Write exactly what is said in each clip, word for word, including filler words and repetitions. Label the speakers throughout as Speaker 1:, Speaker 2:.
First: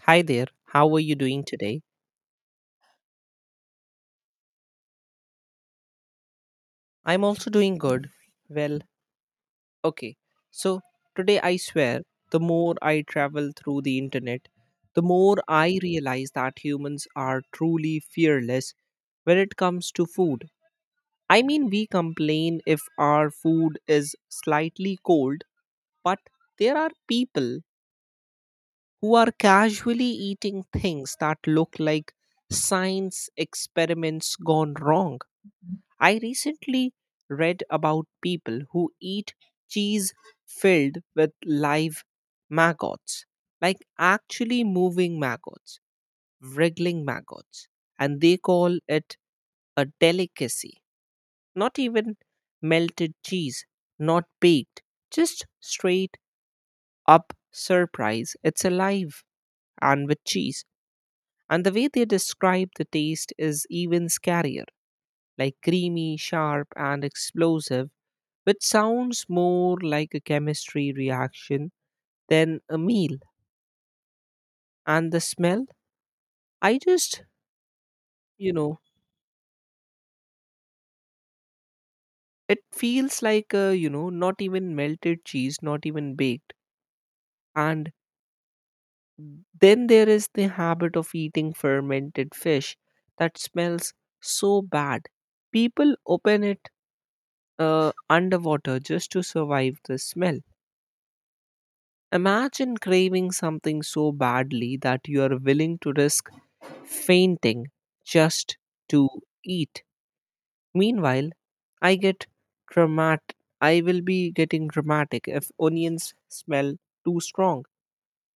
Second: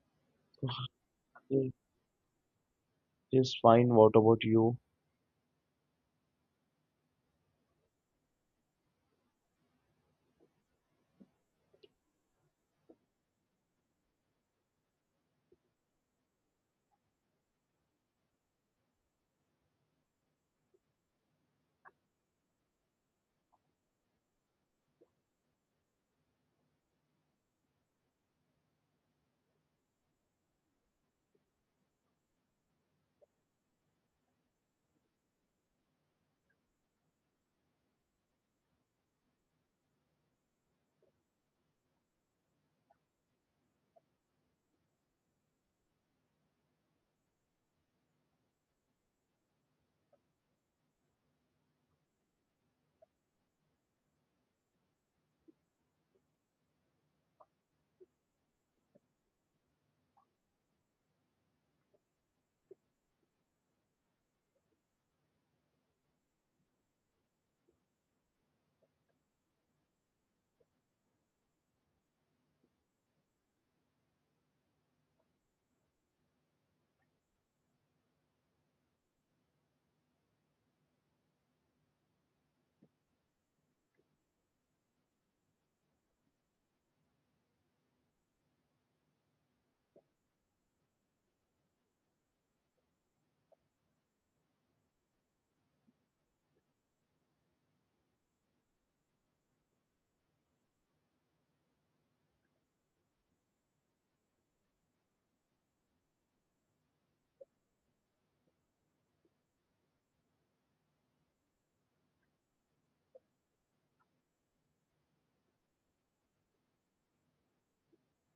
Speaker 1: Hi there, how are you doing
Speaker 2: It
Speaker 1: today?
Speaker 2: is fine. What about you?
Speaker 1: I'm also doing good. Well, okay. So, today I swear, the more I travel through the internet, the more I realize that humans are truly fearless when it comes to food. I mean, we complain if our food is slightly cold, but there are people who are casually eating things that look like science experiments gone wrong. I recently read about people who eat cheese filled with live maggots, like actually moving maggots, wriggling maggots, and they call it a delicacy. Not even melted cheese, not baked, just straight up surprise. It's alive and with cheese. And the way they describe the taste is even scarier, like creamy, sharp, and explosive, which sounds more like a chemistry reaction than a meal. And the smell, I just, you know, it feels like a, you know, not even melted cheese, not even baked. And then there is the habit of eating fermented fish that smells so bad. People open it uh, underwater just to survive the smell. Imagine craving something so badly that you are willing to risk fainting just to eat. Meanwhile, I get dramatic. I will be getting dramatic if onions smell too strong.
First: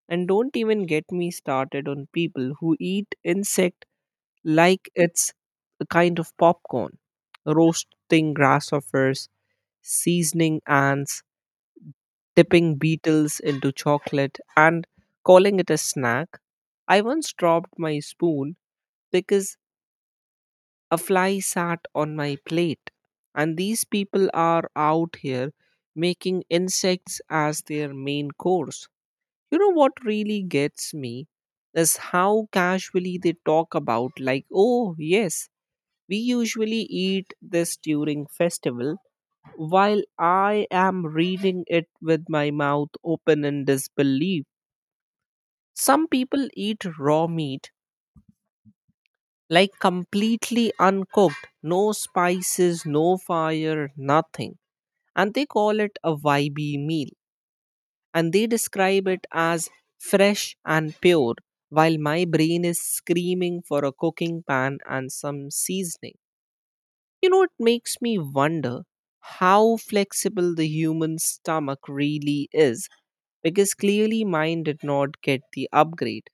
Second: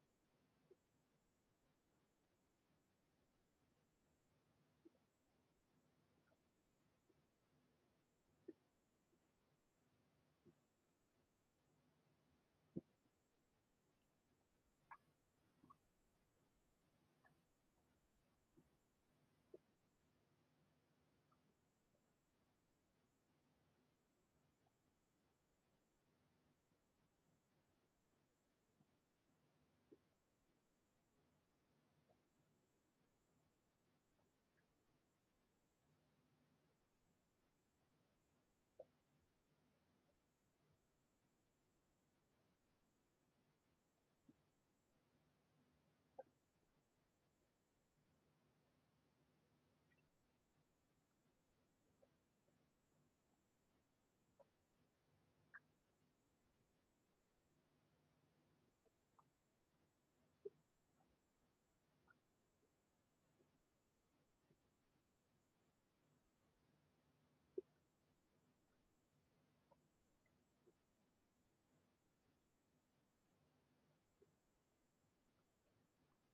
Speaker 1: And don't even get me started on people who eat insect like it's a kind of popcorn, roasting grasshoppers, seasoning ants, dipping beetles into chocolate, and calling it a snack. I once dropped my spoon because a fly sat on my plate. And these people are out here making insects as their main course. You know what really gets me is how casually they talk about, like, oh, yes, we usually eat this during festival, while I am reading it with my mouth open in disbelief. Some people eat raw meat, like completely uncooked, no spices, no fire, nothing. And they call it a Y B meal. And they describe it as fresh and pure, while my brain is screaming for a cooking pan and some seasoning. You know, it makes me wonder how flexible the human stomach really is, because clearly mine did not get the upgrade,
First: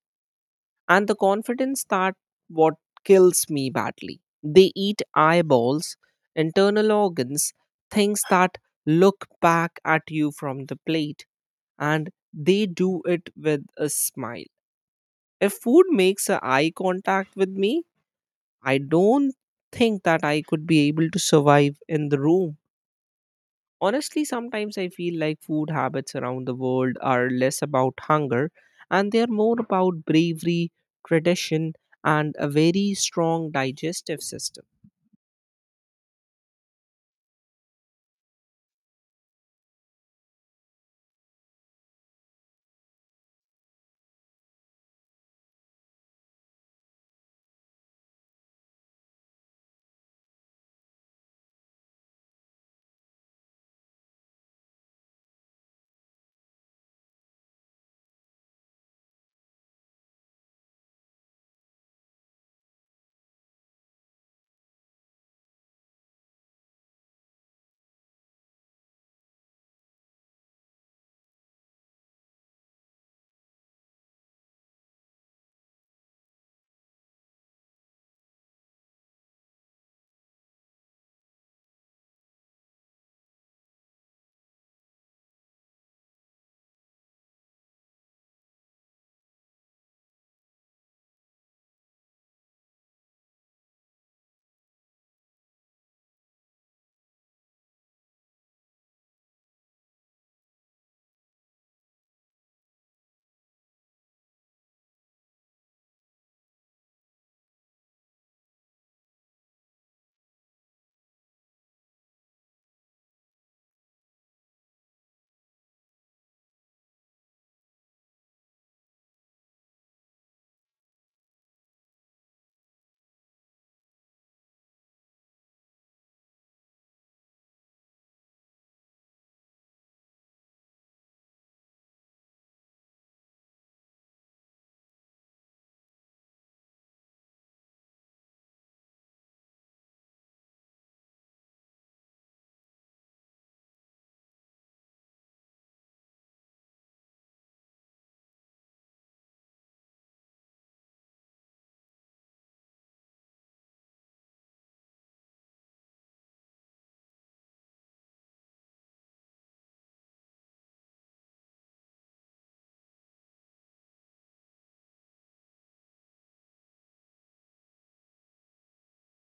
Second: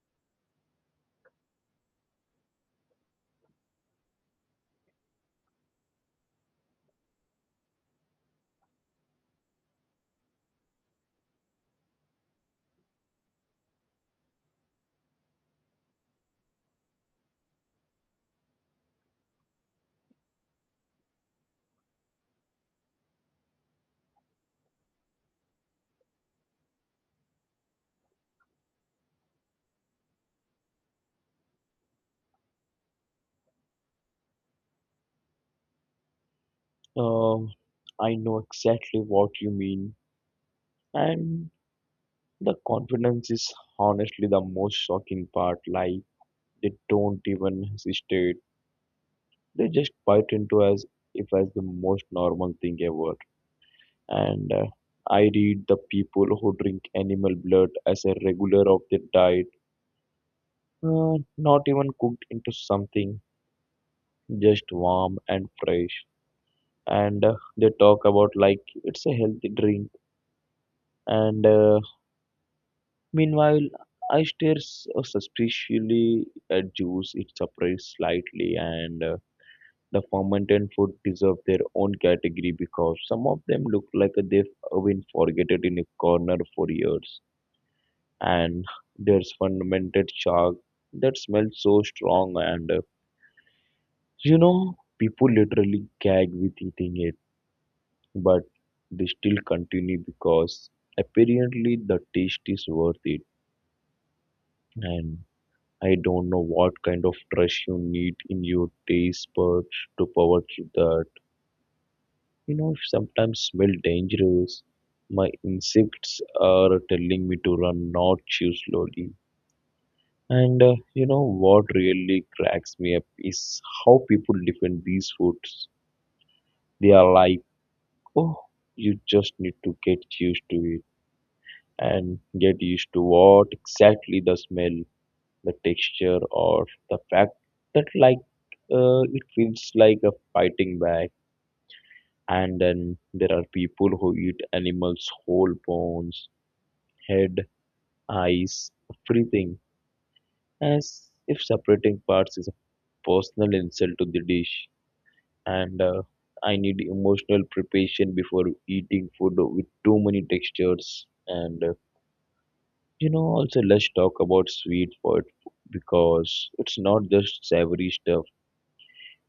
Speaker 1: and the confidence that what kills me badly, they eat eyeballs, internal organs, things that look back at you from the plate, and they do it with a smile. If food makes a eye contact with me, I don't think that I could be able to survive in the room. Honestly, sometimes I feel like food habits around the world are less about hunger, and they are more about bravery, tradition, and a very strong digestive system.
Speaker 2: Um, I know exactly what you mean. And the confidence is honestly the most shocking part. Like they don't even hesitate. They just bite into as if as the most normal thing ever. And uh, I read the people who drink animal blood as a regular of their diet, uh, not even cooked into something, just warm and fresh. And uh, They talk about like it's a healthy drink. And uh, meanwhile, I stare s- uh, suspiciously at juice. It separates slightly, and uh, the fermented food deserve their own category because some of them look like they've been forgotten in a corner for years. And There's fermented shark that smells so strong and uh, you know people literally gag with eating it, but they still continue because apparently the taste is worth it. And I don't know what kind of trust you need in your taste buds to power through that. You know sometimes smell dangerous. My insects are telling me to run, not chew slowly. And uh, You know what really cracks me up is how people defend these foods. They are like, oh, you just need to get used to it. And get used to what exactly? The smell, the texture, or the fact that like uh, it feels like a fighting back. And then there are people who eat animals' whole bones, head, eyes, everything, as if separating parts is a personal insult to the dish. And uh, I need emotional preparation before eating food with too many textures. And uh, You know, also let's talk about sweet food because it's not just savory stuff.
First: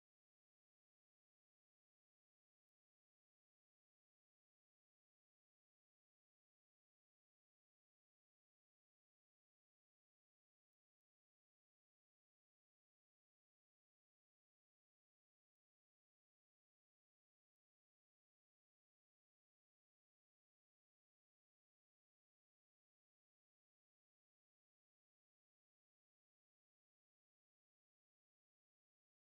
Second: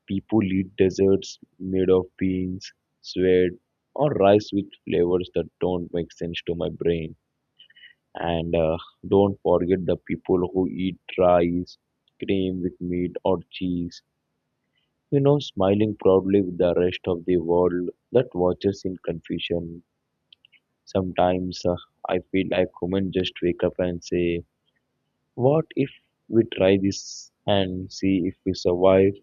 Speaker 2: People eat desserts made of beans, sweat, or rice with flavors that don't make sense to my brain. And uh, Don't forget the people who eat rice, cream with meat or cheese, you know, smiling proudly with the rest of the world that watches in confusion. Sometimes uh, I feel like humans just wake up and say, what if we try this and see if we survive?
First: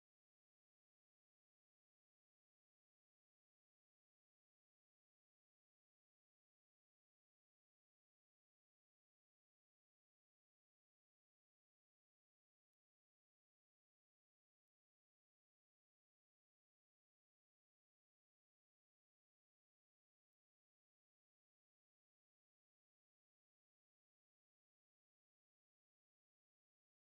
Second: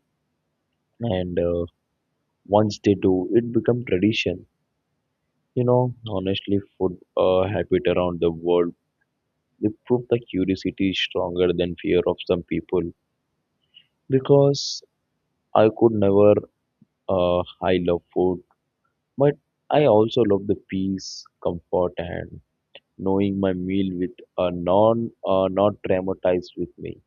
Speaker 2: And uh, Once they do, it becomes tradition. You know, honestly, food uh, habit around the world, they prove that curiosity is stronger than fear of some people. Because I could never, uh, I love food. But I also love the peace, comfort, and knowing my meal with a non uh, not traumatized with me.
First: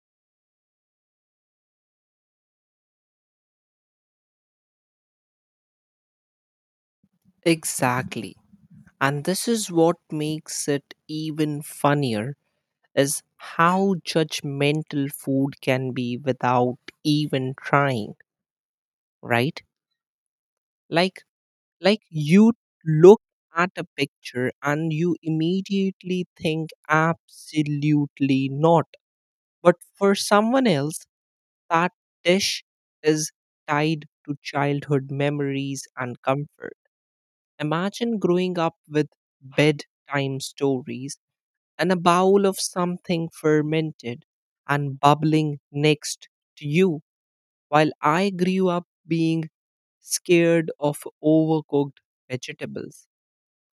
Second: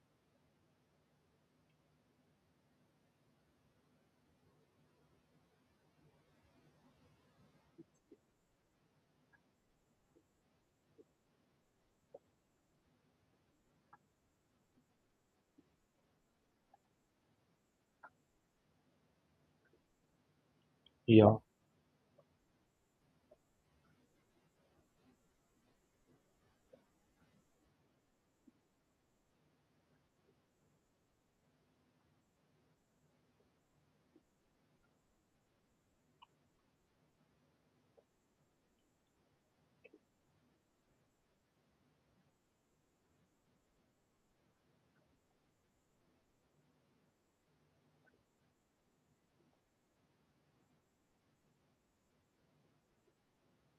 Speaker 1: Exactly. And this is what makes it even funnier, is how judgmental food can be without even trying, right? like
Speaker 2: Yeah,
Speaker 1: like you look at a picture and you immediately think absolutely not, but for someone else, that dish is tied to childhood memories and comfort. Imagine growing up with bedtime stories and a bowl of something fermented and bubbling next to you, while I grew up being scared of overcooked vegetables.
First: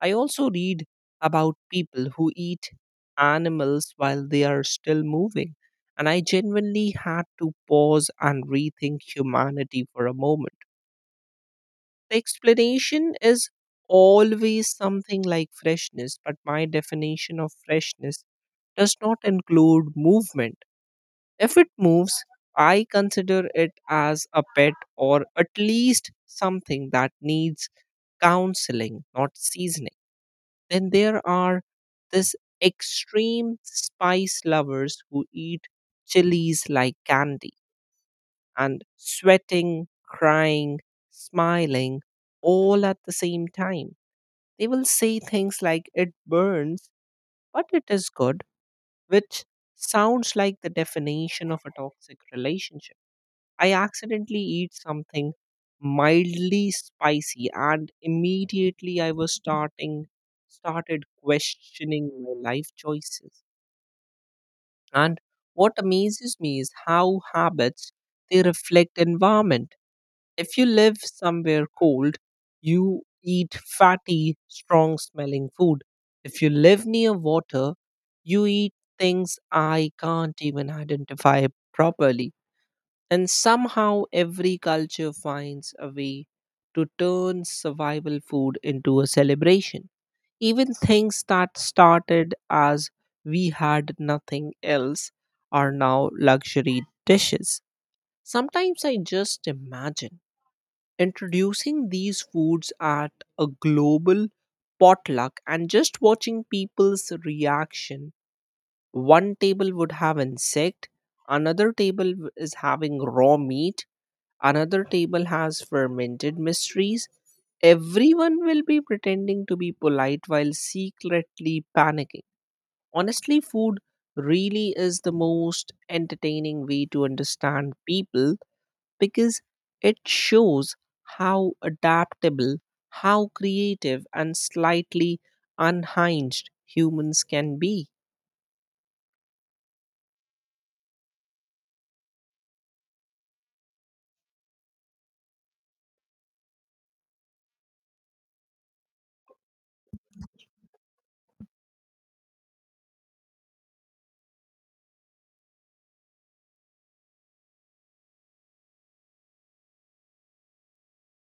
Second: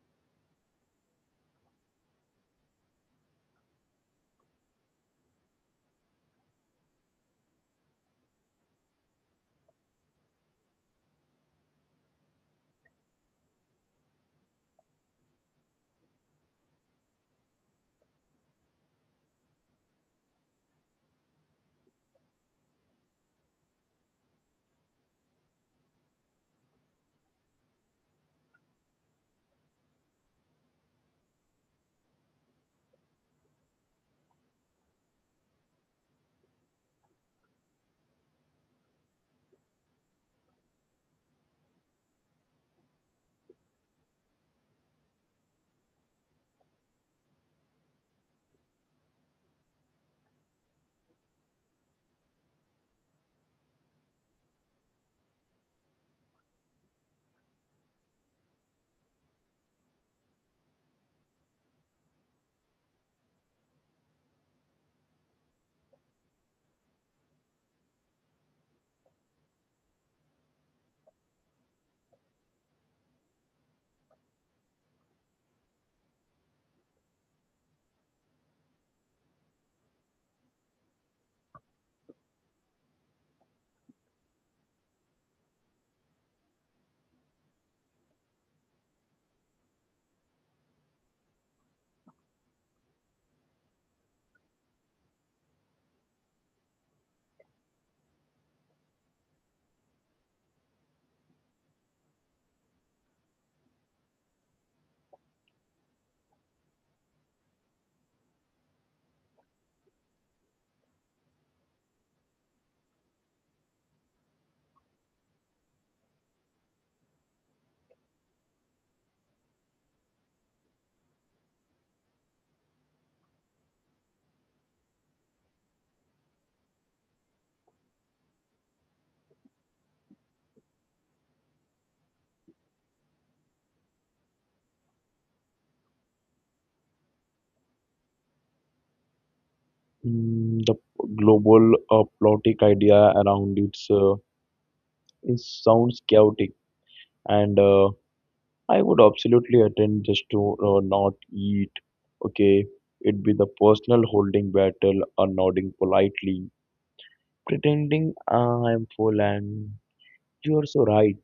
Speaker 1: I also read about people who eat animals while they are still moving, and I genuinely had to pause and rethink humanity for a moment. The explanation is always something like freshness, but my definition of freshness does not include movement. If it moves, I consider it as a pet, or at least something that needs counseling, not seasoning. Then there are this extreme spice lovers who eat chilies like candy and sweating, crying, smiling all at the same time. They will say things like, it burns, but it is good, which sounds like the definition of a toxic relationship. I accidentally eat something mildly spicy, and immediately I was starting started questioning my life choices. And what amazes me is how habits, they reflect environment. If you live somewhere cold, you eat fatty, strong smelling food. If you live near water, you eat things I can't even identify properly. And somehow every culture finds a way to turn survival food into a celebration. Even things that started as we had nothing else are now luxury dishes. Sometimes I just imagine introducing these foods at a global potluck and just watching people's reaction. One table would have insect, another table w- is having raw meat, another table has fermented mysteries. Everyone will be pretending to be polite while secretly panicking. Honestly, food really is the most entertaining way to understand people, because it shows how adaptable, how creative, and slightly unhinged humans can be.
Speaker 2: mm, the p- global uh, plotic idea around it's uh, it sounds chaotic, and uh, I would absolutely attend just to uh, not eat. Okay, it'd be the personal holding battle, or nodding politely, pretending I'm full, and you're so right.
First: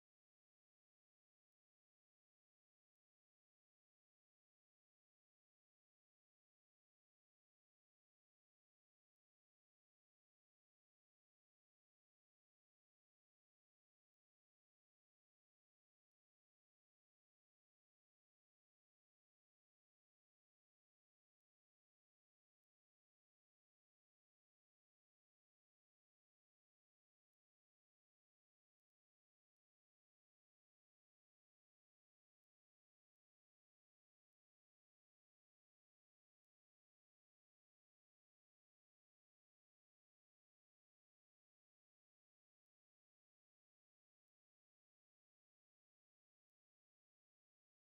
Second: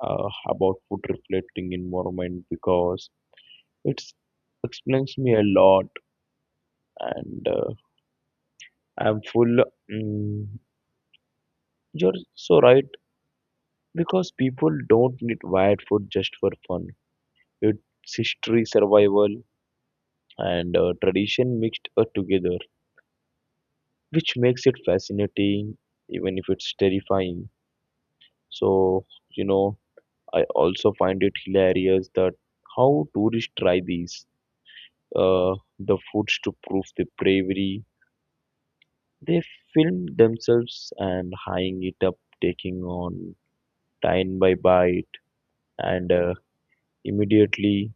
Speaker 2: uh, About food reflecting environment because it's explains me a lot and uh, I'm full. Mm, you're so right because people don't need wired food just for fun. It's history, survival, and uh, tradition mixed uh, together, which makes it fascinating, even if it's terrifying. So you know, I also find it hilarious that how tourists try these uh, the foods to prove the bravery. They filmed themselves and hanging it up, taking on time by bite, and uh, immediately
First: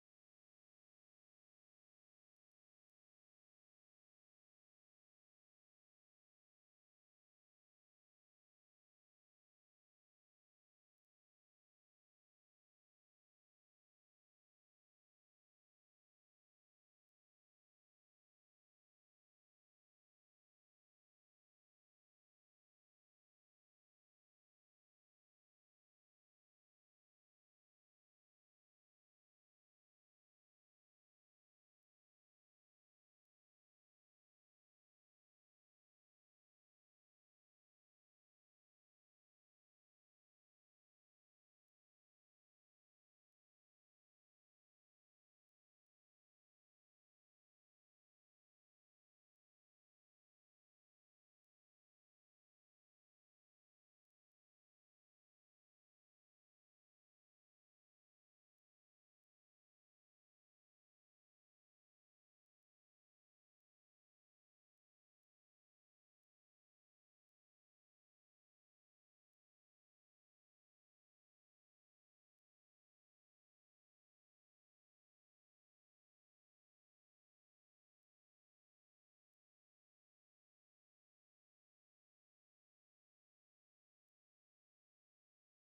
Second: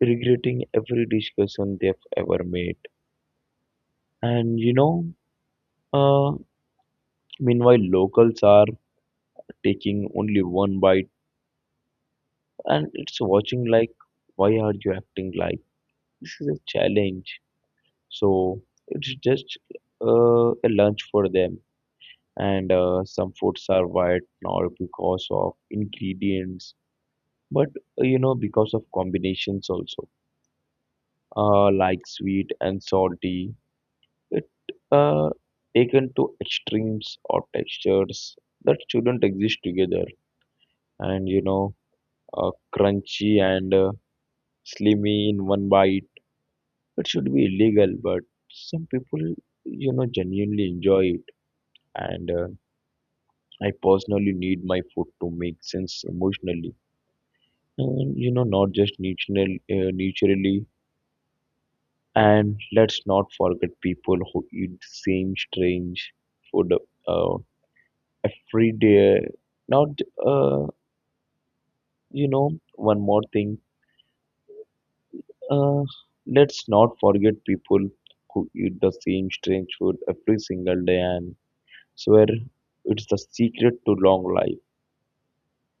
Speaker 2: regretting every discussion they've ever made. And you know, uh, meanwhile, locals are taking only one bite and it's watching like, why are you acting like this is a challenge? So it's just uh, a lunch for them. And uh, Some foods are white now because of ingredients, but uh, you know because of combinations also uh, like sweet and salty, it uh, taken to extremes or textures that shouldn't exist together. And you know uh, crunchy and uh, slimy in one bite, it should be illegal but some people you know genuinely enjoy it. And uh, I personally need my food to make sense emotionally, and you know not just natural, uh, naturally. And let's not forget people who eat same strange food uh, every day. Not, uh, you know, one more thing. Uh, let's not forget people who eat the same strange food every single day and swear it's the secret to long life.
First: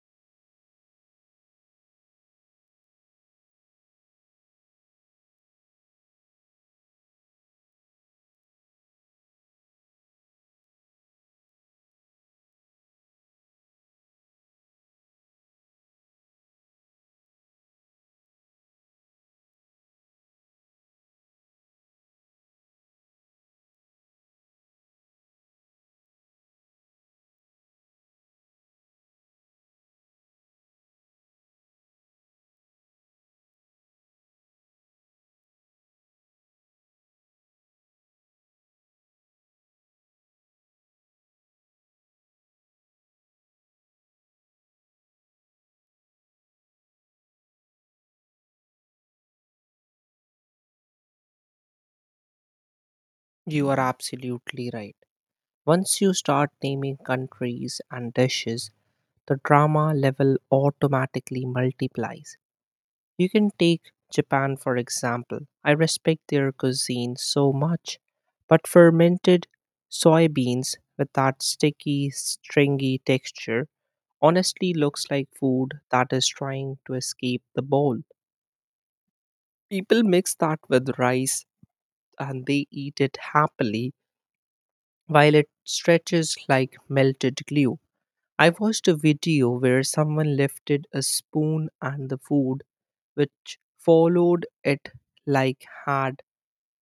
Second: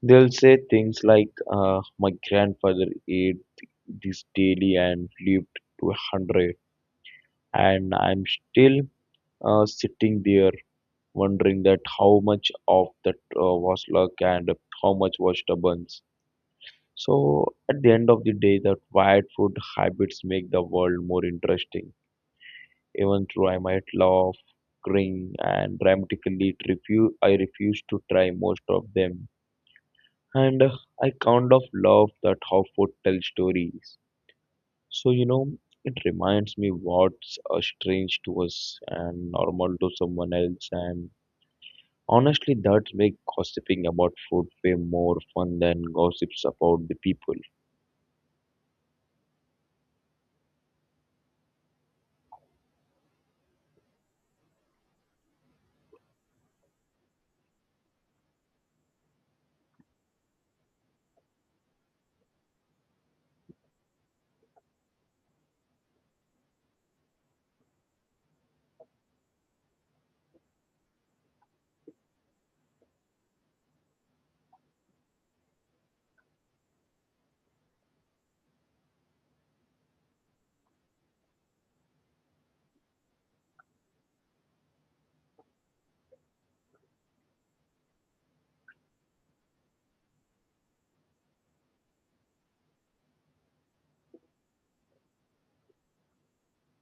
Speaker 2: They'll say things like, uh, my grandfather ate this daily and lived to a 100, and I'm still uh, sitting there wondering that how much of that uh, was luck and how much was stubbornness. So at the end of the day, that wired food habits make the world more interesting. Even though I might laugh, cringe, and dramatically refuse, I refuse to try most of them. And uh, I kind of love that how food tells stories. So you know, it reminds me what's uh, strange to us and normal to someone else, and honestly, that makes gossiping about food way more fun than gossips about the people.
Speaker 1: You are absolutely right. Once you start naming countries and dishes, the drama level automatically multiplies. You can take Japan for example. I respect their cuisine so much, but fermented soybeans with that sticky, stringy texture honestly looks like food that is trying to escape the bowl. People mix that with rice and they eat it happily while it stretches like melted glue. I watched a video where someone lifted a spoon and the food, which followed it like had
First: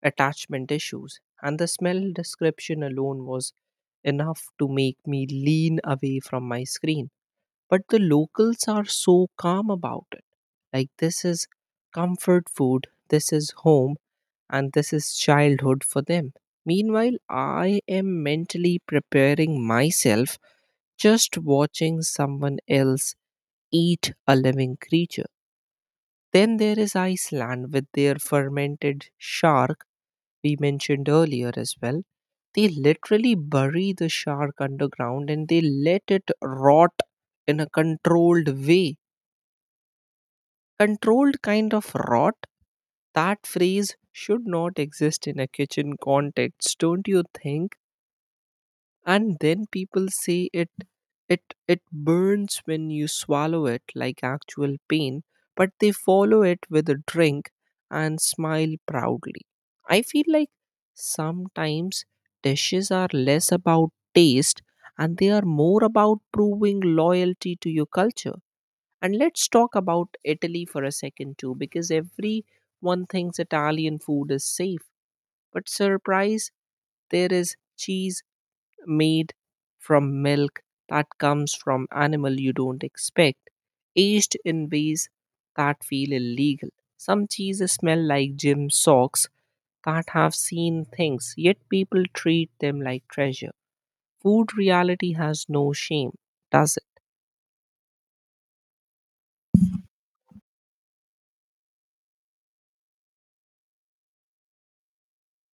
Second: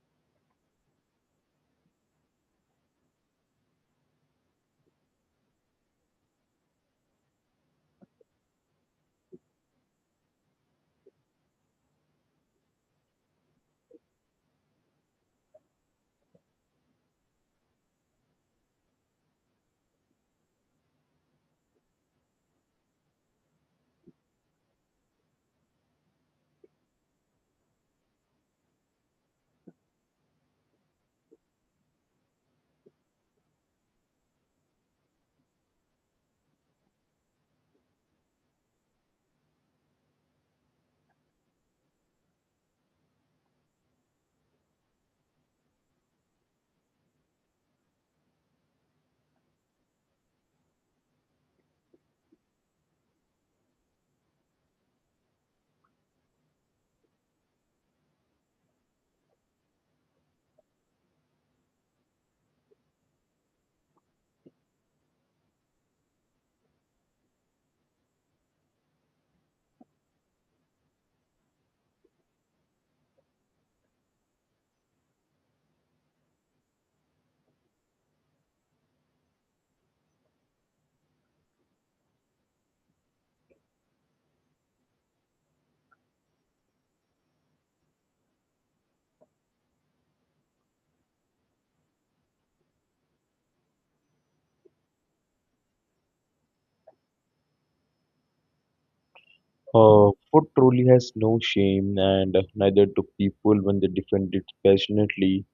Speaker 1: attachment issues, and the smell description alone was enough to make me lean away from my screen. But the locals are so calm about it. Like, this is comfort food, this is home, and this is childhood for them. Meanwhile, I am mentally preparing myself just watching someone else eat a living creature. Then there is Iceland with their fermented shark we mentioned earlier as well. They literally bury the shark underground and they let it rot in a controlled way. Controlled kind of rot? That phrase should not exist in a kitchen context, don't you think? And then people say it it it burns when you swallow it, like actual pain, but they follow it with a drink and smile proudly. I feel like sometimes dishes are less about taste, and they are more about proving loyalty to your culture. And let's talk about Italy for a second too, because everyone thinks Italian food is safe, but surprise, there is cheese made from milk that comes from animal you don't expect, aged in ways that feel illegal. Some cheeses smell like gym socks that have seen things, yet people treat them like treasure. Food reality has no shame, does it?
Speaker 2: Uh, food truly has no shame, and neither do people when they defend it passionately.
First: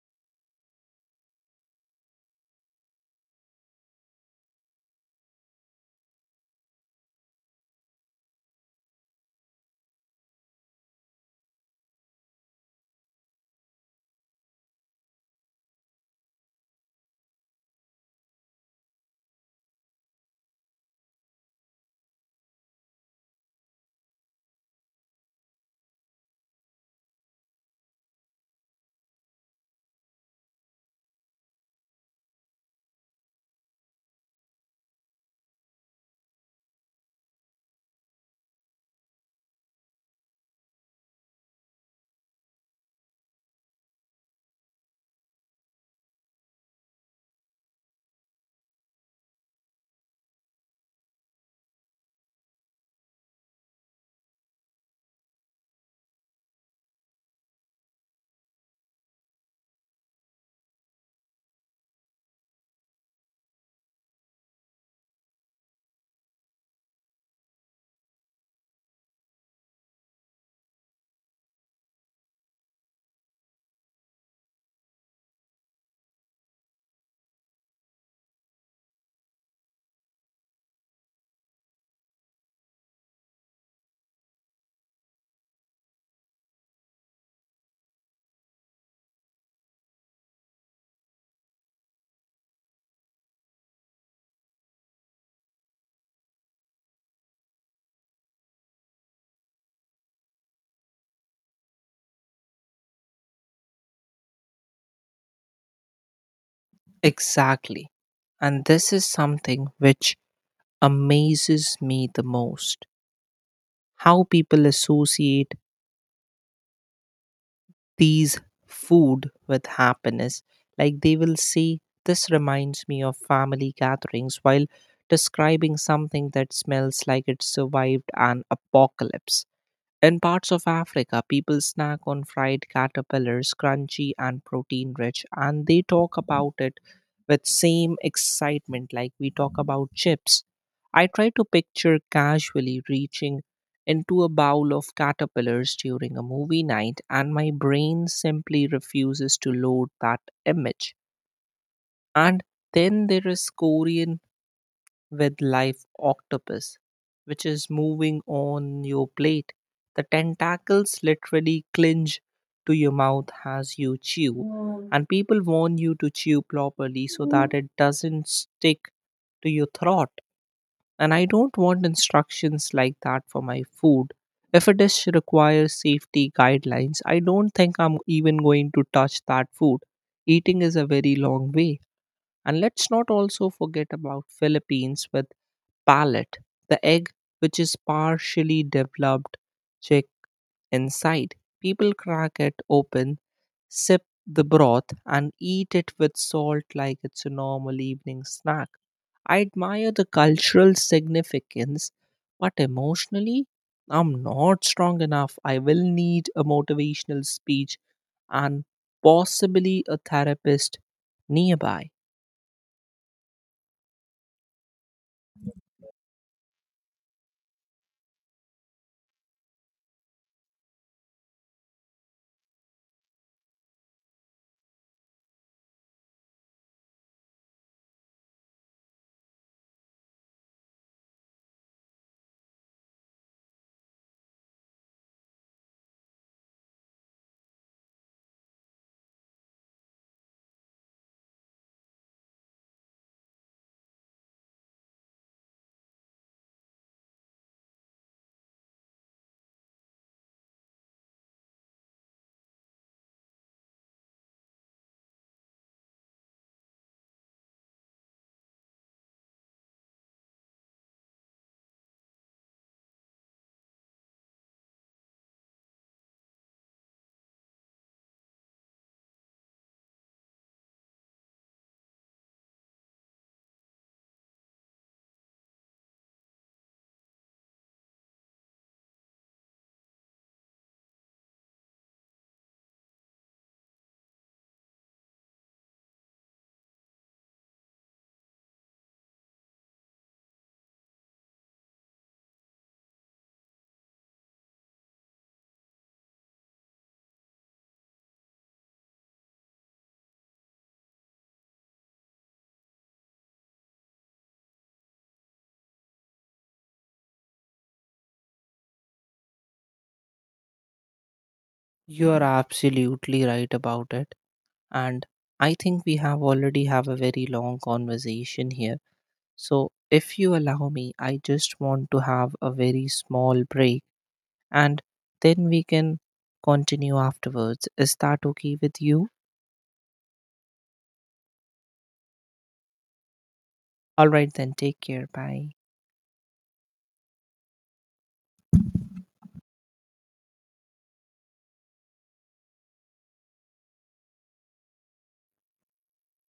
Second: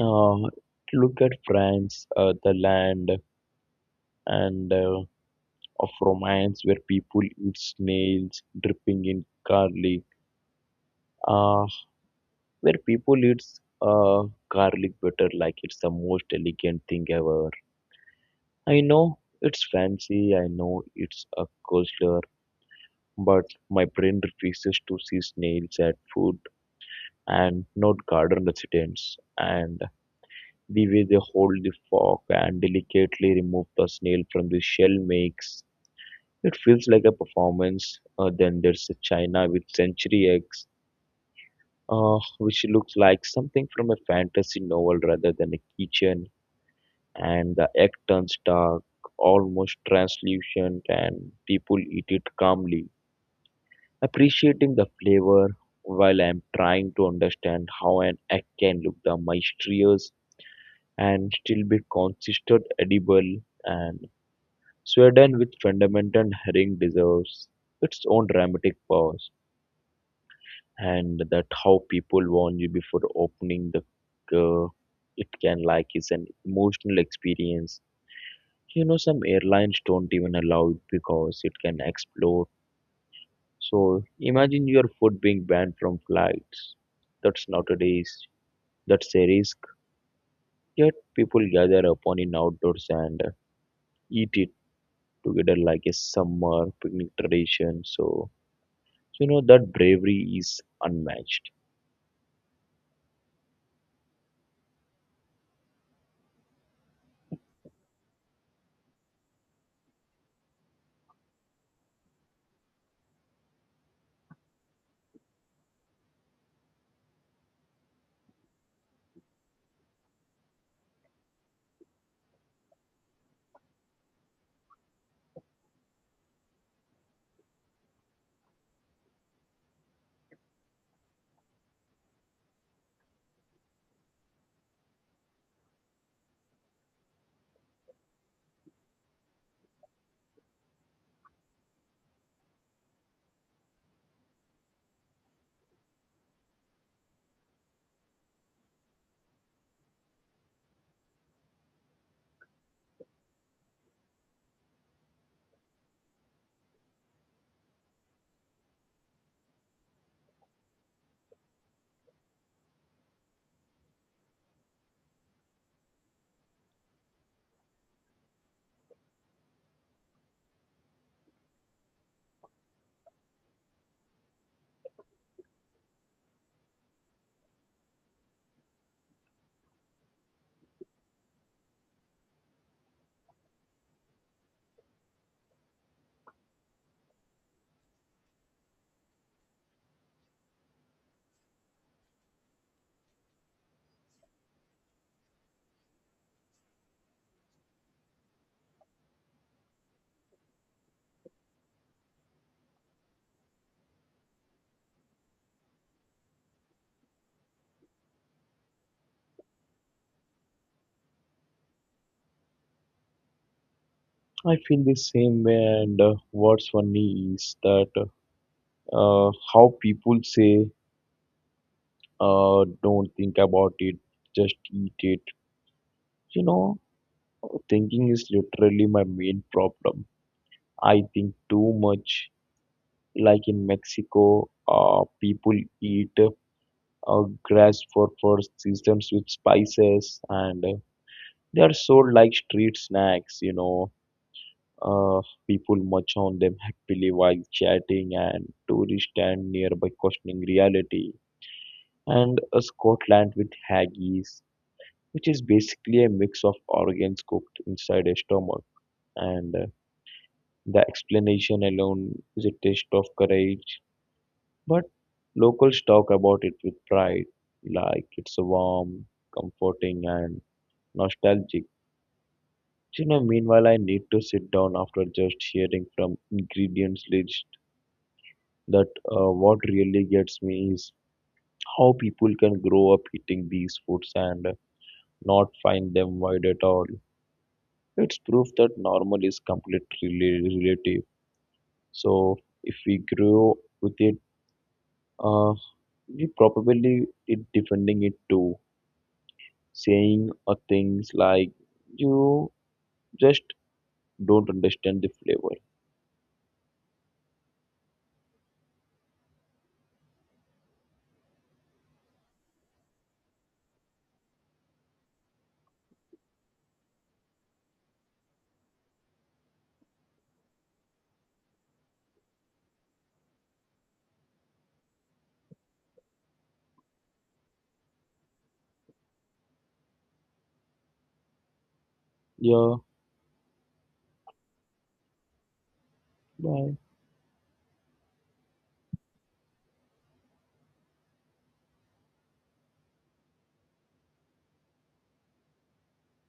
Speaker 2: Uh, Look at France, uh, the land, and uh, of romance, where people eat snails dripping in garlic. Uh, where people eat uh, garlic butter like it's the most elegant thing ever. I know it's fancy, I know it's a culture, but my brain refuses to see snails at food and not garden residents. And the way they hold the fork and delicately remove the snail from the shell makes it feels like a performance. Uh, then there's a China with century eggs, uh, which looks like something from a fantasy novel rather than a kitchen, and the egg turns dark, almost translucent, and people eat it calmly, appreciating the flavor while I'm trying to understand how an egg can look the mysterious and still be considered edible. And Sweden, with fundamental herring, deserves its own dramatic pause, and that how people warn you before opening the. Uh, it can like is an emotional experience. You know, some airlines don't even allow it because it can explode. So imagine your food being banned from flights. That's nowadays, that's a risk. Yet people gather upon in outdoors and eat it together like a summer picnic tradition. So, you know, that bravery is unmatched.
Speaker 1: Exactly. And this is something which amazes me the most, how people associate these food with happiness. Like they will say, this reminds me of family gatherings, while describing something that smells like it survived an apocalypse. In parts of Africa, people snack on fried caterpillars, crunchy and protein rich, and they talk about it with same excitement like we talk about chips. I try to picture casually reaching into a bowl of caterpillars during a movie night, and my brain simply refuses to load that image. And then there is Korean with live octopus, which is moving on your plate. The tentacles literally clinch to your mouth as you chew, Mm. and people warn you to chew properly so that Mm. it doesn't stick to your throat. And I don't want instructions like that for my food. If a dish requires safety guidelines, I don't think I'm even going to touch that food. Eating is a very long way. And let's not also forget about Philippines with palate, the egg, which is partially developed, check inside. People crack it open, sip the broth, and eat it with salt like it's a normal evening snack. I admire the cultural significance, but emotionally, I'm not strong enough. I will need a motivational speech and possibly a therapist nearby.
Speaker 2: I feel the same way, and uh, what's funny is that uh, how people say, uh, don't think about it, just eat it. You know, thinking is literally my main problem. I think too much. Like in Mexico, uh, people eat uh, grass for for seasons with spices, and uh, they are sold like street snacks. You know, uh, people munch on them happily while chatting, and tourists stand nearby questioning reality. And uh, Scotland with haggis, which is basically a mix of organs cooked inside a stomach, and uh, the explanation alone is a test of courage, but locals talk about it with pride, like it's warm, comforting, and nostalgic. You know, meanwhile, I need to sit down after just hearing from ingredients list that uh, what really gets me is how people can grow up eating these foods and not find them wide at all. It's proof that normal is completely rela- relative. So if we grow with it, Uh, you probably it defending it too, saying uh, things like you just don't understand the flavor.
Speaker 1: You are absolutely right about it. And I think we have already have a very long conversation here, so if you allow me, I just want to have a very small break, and then we can continue afterwards. Is that okay with you?
Speaker 2: Yeah,
Speaker 1: All right then, take care, bye.
Speaker 2: bye.